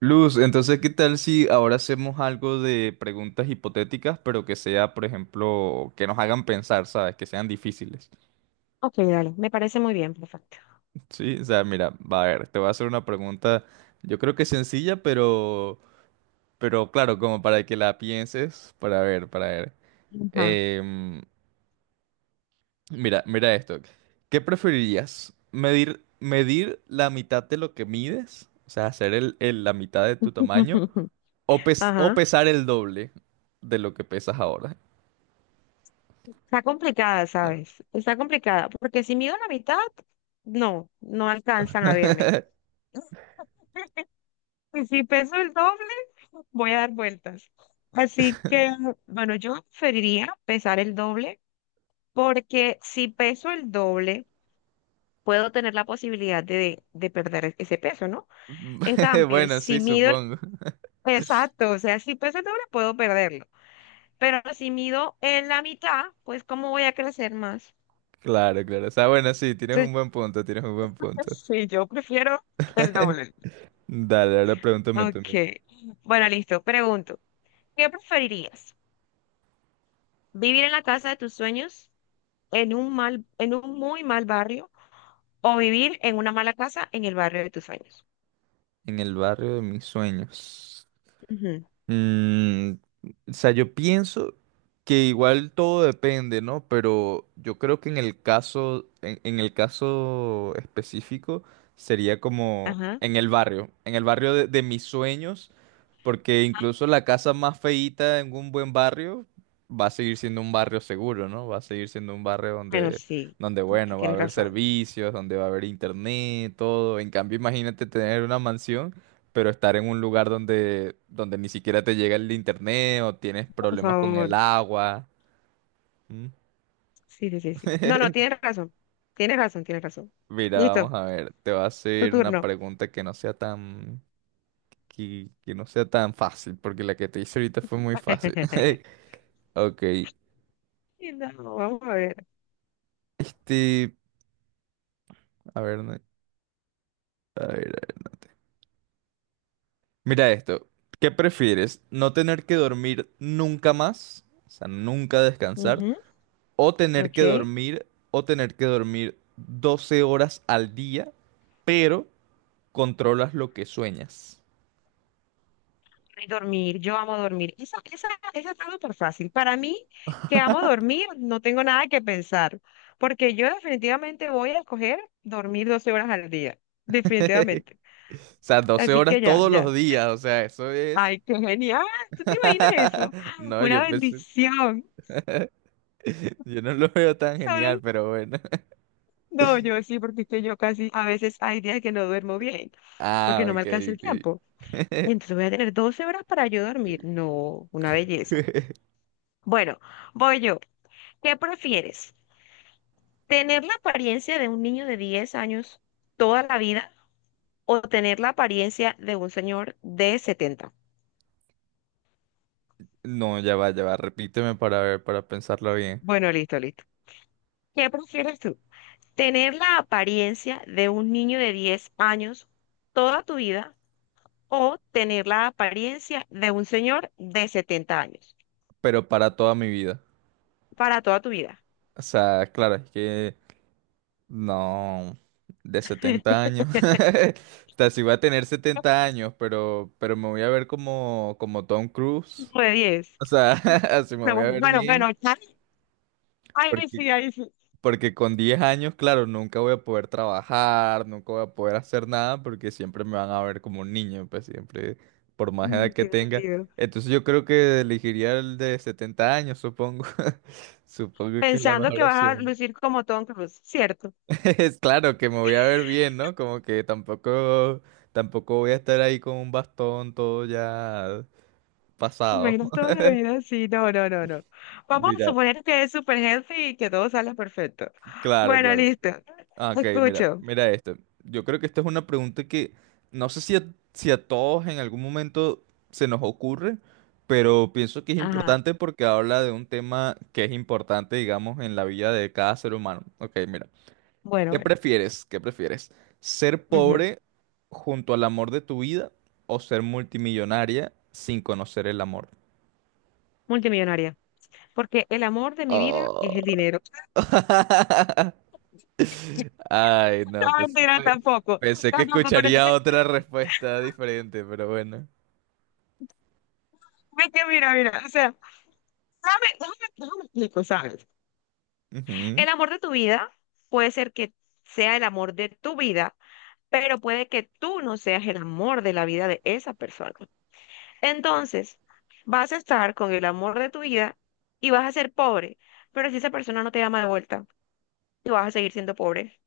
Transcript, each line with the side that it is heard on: right: Luz, entonces, ¿qué tal si ahora hacemos algo de preguntas hipotéticas, pero que sea, por ejemplo, que nos hagan pensar, ¿sabes? Que sean difíciles.
left: Ok, dale, me parece muy bien, perfecto.
right: Sí, o sea, mira, va a ver, te voy a hacer una pregunta, yo creo que sencilla, pero claro, como para que la pienses, para ver, para ver.
left: Ajá.
right: Em, mira, mira esto. ¿Qué preferirías? ¿Medir, medir la mitad de lo que mides? O sea, hacer la mitad de tu tamaño, o
left: Ajá.
right: pesar el doble de lo que pesas ahora.
left: Está complicada, ¿sabes? Está complicada, porque si mido la mitad, no, no alcanzan a verme. Y si peso el doble, voy a dar vueltas. Así que, bueno, yo preferiría pesar el doble, porque si peso el doble, puedo tener la posibilidad de perder ese peso, ¿no? En cambio,
right: Bueno,
left: si
right: sí,
left: mido, el-
right: supongo.
left: exacto, o sea, si peso el doble, puedo perderlo. Pero si mido en la mitad, pues ¿cómo voy a crecer más?
right: Claro, claro. O sea, bueno, sí, tienes
left: Entonces,
right: un buen punto, tienes un buen punto.
left: sí, yo prefiero el doble.
right: Dale, ahora pregúntame tú.
left: Ok.
right: Miguel.
left: Bueno, listo. Pregunto, ¿qué preferirías? ¿Vivir en la casa de tus sueños en un mal, en un muy mal barrio o vivir en una mala casa en el barrio de tus sueños?
right: En el barrio de mis sueños.
left: Ujú.
right: Mm, o sea, yo pienso que igual todo depende, ¿no? Pero yo creo que en el caso, en el caso específico, sería como
left: Ajá.
right: en el barrio de mis sueños, porque incluso la casa más feíta en un buen barrio va a seguir siendo un barrio seguro, ¿no? Va a seguir siendo un barrio
left: Bueno,
right: donde,
left: sí,
right: donde
left: sí, sí,
right: bueno, va a
left: tienes
right: haber
left: razón.
right: servicios, donde va a haber internet, todo. En cambio, imagínate tener una mansión pero estar en un lugar donde, donde ni siquiera te llega el internet o tienes
left: Por
right: problemas con el
left: favor.
right: agua. ¿Mm?
left: Sí, sí, sí, sí. No, no, tienes razón. Tienes razón, tienes razón.
right: Mira, vamos
left: Listo,
right: a ver, te voy a
left: tu
right: hacer una
left: turno.
right: pregunta que no sea tan, que no sea tan fácil, porque la que te hice ahorita fue muy fácil. Ok,
left: No, vamos a ver.
right: este, a ver, a ver, a ver. Mira esto, ¿qué prefieres? ¿No tener que dormir nunca más? O sea, nunca descansar. O tener que
left: Ok.
right: dormir, o tener que dormir 12 horas al día, pero controlas lo que sueñas.
left: Y dormir, yo amo dormir. Esa está súper fácil. Para mí, que amo dormir, no tengo nada que pensar, porque yo definitivamente voy a escoger dormir 12 horas al día, definitivamente.
right: O sea, 12
left: Así que
right: horas
left: ya,
right: todos
left: ya.
right: los días, o sea, eso es...
left: Ay, qué genial. ¿Tú te imaginas eso?
right: No,
left: Una
right: yo pensé...
left: bendición.
right: Yo no lo veo tan genial,
left: Solo-
right: pero bueno.
left: No, yo sí, porque es que yo casi a veces hay días que no duermo bien,
right: Ah,
left: porque no me alcanza el
right: ok,
left: tiempo.
right: ok.
left: Y entonces voy a tener 12 horas para yo dormir. No, una belleza. Bueno, voy yo. ¿Qué prefieres? ¿Tener la apariencia de un niño de 10 años toda la vida o tener la apariencia de un señor de 70?
right: No, ya va, repíteme para ver, para pensarlo bien.
left: Bueno, listo, listo. ¿Qué prefieres tú? ¿Tener la apariencia de un niño de 10 años toda tu vida o tener la apariencia de un señor de 70 años
right: Pero para toda mi vida.
left: para toda tu vida?
right: O sea, claro, es que No, de 70 años. O sea, sí voy a tener 70 años, pero me voy a ver como, como Tom Cruise.
left: Como de 10.
right: O sea, así me voy
left: Bueno,
right: a ver
left: bueno, bueno,
right: bien,
left: ya- Ay,
right: porque,
left: sí, ay, sí.
right: porque con 10 años, claro, nunca voy a poder trabajar, nunca voy a poder hacer nada, porque siempre me van a ver como un niño, pues siempre, por más edad
left: Mm,
right: que
left: tiene
right: tenga.
left: sentido.
right: Entonces yo creo que elegiría el de 70 años, supongo. Supongo que es la
left: Pensando
right: mejor
left: que vas a
right: opción.
left: lucir como Tom Cruise, ¿cierto?
right: Es claro que me voy a ver bien, ¿no? Como que tampoco, tampoco voy a estar ahí con un bastón todo ya
left: ¿Te
right: pasado.
left: imaginas toda la vida así? No, no, no, no. Vamos a
right: Mira,
left: suponer que es super healthy y que todo sale perfecto.
right: claro,
left: Bueno,
right: claro.
left: listo.
right: Ah,
left: Te
right: ok, mira,
left: escucho.
right: mira esto. Yo creo que esta es una pregunta que no sé si a, todos en algún momento se nos ocurre, pero pienso que es
left: Ajá.
right: importante porque habla de un tema que es importante, digamos, en la vida de cada ser humano. Ok, mira.
left: Bueno,
right: ¿Qué
left: bueno.
right: prefieres? ¿Qué prefieres? ¿Ser
left: Ujú.
right: pobre junto al amor de tu vida o ser multimillonaria sin conocer el amor?
left: Multimillonaria. Porque el amor de mi vida
right: Oh.
left: es el dinero.
right: Ay, no,
left: No,
right: pues,
left: mentira, tampoco.
right: pensé que
left: Tampoco, pero
right: escucharía
left: entonces,
right: otra respuesta diferente, pero bueno.
left: ve que mira, mira. O sea, déjame, déjame, déjame explico, ¿sabes?
right: Ujú.
left: El amor de tu vida puede ser que sea el amor de tu vida, pero puede que tú no seas el amor de la vida de esa persona. Entonces, vas a estar con el amor de tu vida y vas a ser pobre, pero si esa persona no te ama de vuelta, tú vas a seguir siendo pobre.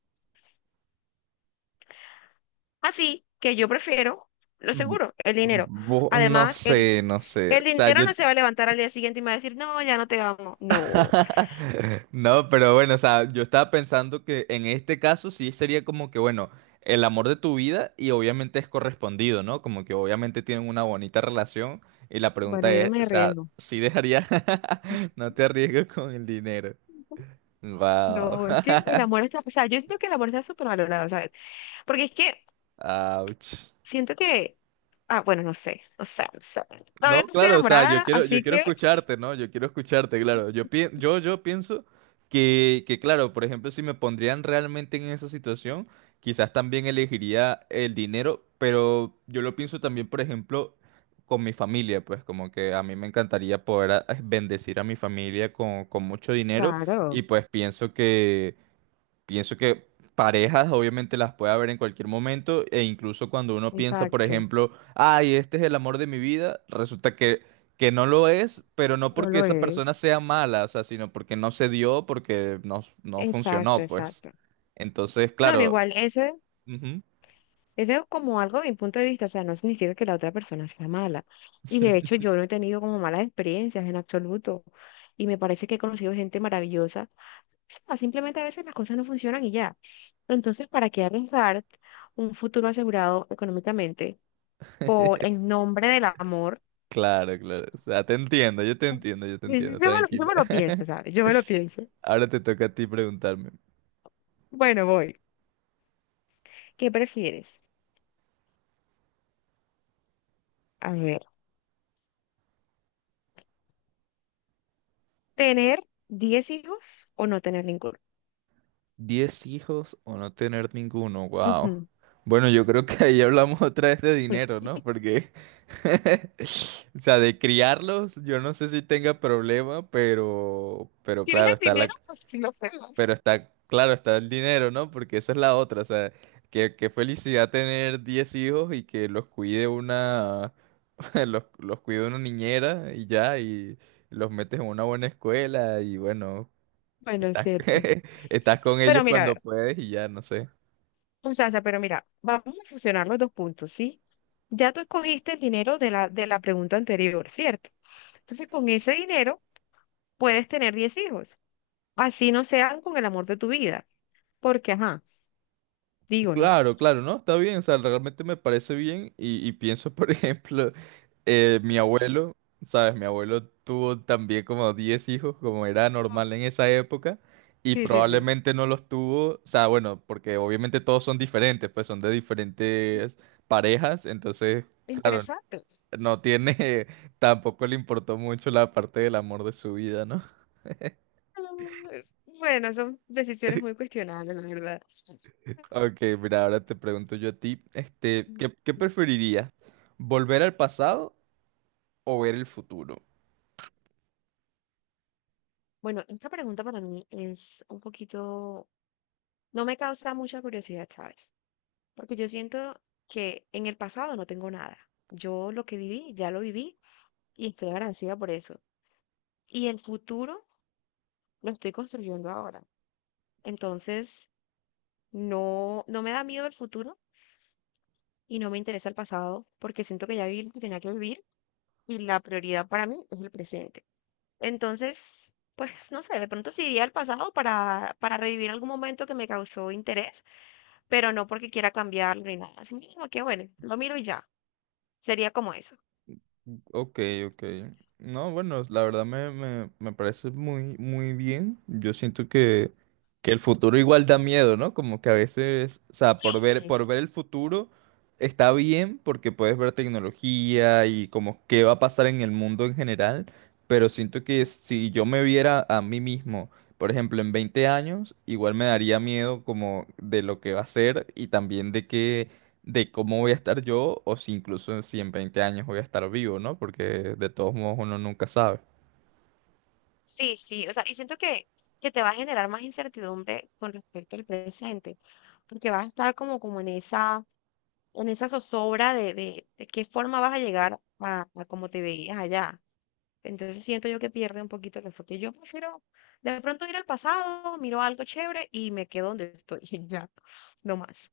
left: Así que yo prefiero, lo
right: Bu-
left: seguro, el dinero.
right: bu- No
left: Además,
right: sé, no sé.
left: el
right: O sea,
left: dinero
right: yo,
left: no se va a levantar al día siguiente y me va a decir, no, ya no te amo. No,
right: No, pero bueno, o sea, yo estaba pensando que en este caso sí sería como que, bueno, el amor de tu vida y obviamente es correspondido, ¿no? Como que obviamente tienen una bonita relación y la
left: bueno,
right: pregunta
left: yo no
right: es,
left: me
right: o sea,
left: arriesgo.
right: ¿sí dejaría? No te arriesgues con el dinero. Wow.
left: No, es que el amor está, o sea, yo siento que el amor está súper valorado, ¿sabes? Porque es que
right: Ouch.
left: siento que, ah, bueno, no sé, o sea, no sé.
right: No,
left: Todavía no estoy
right: claro, o sea,
left: enamorada,
right: yo
left: así
right: quiero
left: que...
right: escucharte, ¿no? Yo quiero escucharte, claro. Yo, yo pienso que, claro, por ejemplo, si me pondrían realmente en esa situación, quizás también elegiría el dinero, pero yo lo pienso también, por ejemplo, con mi familia, pues como que a mí me encantaría poder bendecir a mi familia con mucho dinero
left: Claro,
right: y pues pienso Pienso que parejas obviamente las puede haber en cualquier momento e incluso cuando uno piensa, por
left: exacto.
right: ejemplo, ay, este es el amor de mi vida, resulta que no lo es, pero no
left: No
right: porque
left: lo
right: esa persona
left: es.
right: sea mala, o sea, sino porque no se dio, porque no, no
left: Exacto,
right: funcionó, pues.
left: exacto.
right: Entonces,
left: No, no,
right: claro.
left: igual, ese,
right: Ujú.
left: ese es como algo de mi punto de vista, o sea, no significa que la otra persona sea mala. Y de hecho, yo no he tenido como malas experiencias en absoluto. Y me parece que he conocido gente maravillosa. O sea, simplemente a veces las cosas no funcionan y ya. Entonces, ¿para qué arriesgar un futuro asegurado económicamente por en nombre del amor?
right: Claro, claro. O sea, te entiendo, yo te entiendo, yo te entiendo,
left: Yo
right: tranquila.
left: me lo pienso, ¿sabes? Yo me lo pienso.
right: Ahora te toca a ti preguntarme.
left: Bueno, voy. ¿Qué prefieres? A ver. ¿Tener 10 hijos o no tener ninguno?
right: ¿10 hijos o no tener ninguno? Wow.
left: Ujú.
right: Bueno, yo creo que ahí hablamos otra vez de
left: Uy,
right: dinero, ¿no? Porque, o sea, de criarlos, yo no sé si tenga problema, pero
left: ¿tienes
right: claro,
left: el
right: está la,
left: dinero? Pues sí lo pegas.
right: pero está, claro, está el dinero, ¿no? Porque esa es la otra, o sea, que, qué felicidad tener 10 hijos y que los cuide una, los cuide una niñera y ya, y los metes en una buena escuela y bueno,
left: Bueno, es
right: Estás,
left: cierto.
right: estás con
left: Pero
right: ellos
left: mira,
right: cuando puedes y ya, no sé.
left: pero mira, vamos a fusionar los dos puntos, ¿sí? Ya tú escogiste el dinero de la pregunta anterior, ¿cierto? Entonces, con ese dinero puedes tener 10 hijos. Así no sean con el amor de tu vida. Porque, ajá, digo, ¿no?
right: Claro, claro, no, está bien, o sea, realmente me parece bien y pienso, por ejemplo, mi abuelo, ¿sabes? Mi abuelo tuvo también como 10 hijos, como era
left: No.
right: normal en esa época, y
left: Sí, sí, sí.
right: probablemente no los tuvo, o sea, bueno, porque obviamente todos son diferentes, pues son de diferentes parejas, entonces, claro,
left: Interesante.
right: no tiene, tampoco le importó mucho la parte del amor de su vida, ¿no?
left: Ah, bueno, son decisiones muy cuestionables, la
right: Ok, mira, ahora te pregunto yo a ti, este, ¿qué, qué
left: verdad.
right: preferirías? ¿Volver al pasado o ver el futuro?
left: Bueno, esta pregunta para mí es un poquito, no me causa mucha curiosidad, ¿sabes? Porque yo siento que en el pasado no tengo nada. Yo lo que viví, ya lo viví y estoy agradecida por eso. Y el futuro lo estoy construyendo ahora. Entonces, no, no me da miedo el futuro y no me interesa el pasado porque siento que ya viví lo que tenía que vivir y la prioridad para mí es el presente. Entonces, pues no sé, de pronto sí iría al pasado para revivir algún momento que me causó interés pero no porque quiera cambiarlo ni nada. Así mismo que bueno, lo miro y ya. Sería como eso.
right: Ok, ok. No, bueno, la verdad me parece muy, muy bien. Yo siento que el futuro igual da miedo, ¿no? Como que a veces, o sea,
left: Sí, sí,
right: por
left: sí.
right: ver el futuro está bien porque puedes ver tecnología y como qué va a pasar en el mundo en general, pero siento que
left: Sí,
right: si yo me viera a mí mismo, por ejemplo, en 20 años, igual me daría miedo como de lo que va a ser y también de que de cómo voy a estar yo o si incluso si en 20 años voy a estar vivo, ¿no? Porque de todos modos uno nunca sabe.
left: sí, sí, o sea, y siento que te va a generar más incertidumbre con respecto al presente, porque vas a estar como, como en esa zozobra de qué forma vas a llegar a como te veías allá. Entonces siento yo que pierde un poquito el enfoque. Yo prefiero de pronto ir al pasado, miro algo chévere y me quedo donde estoy y ya, no más.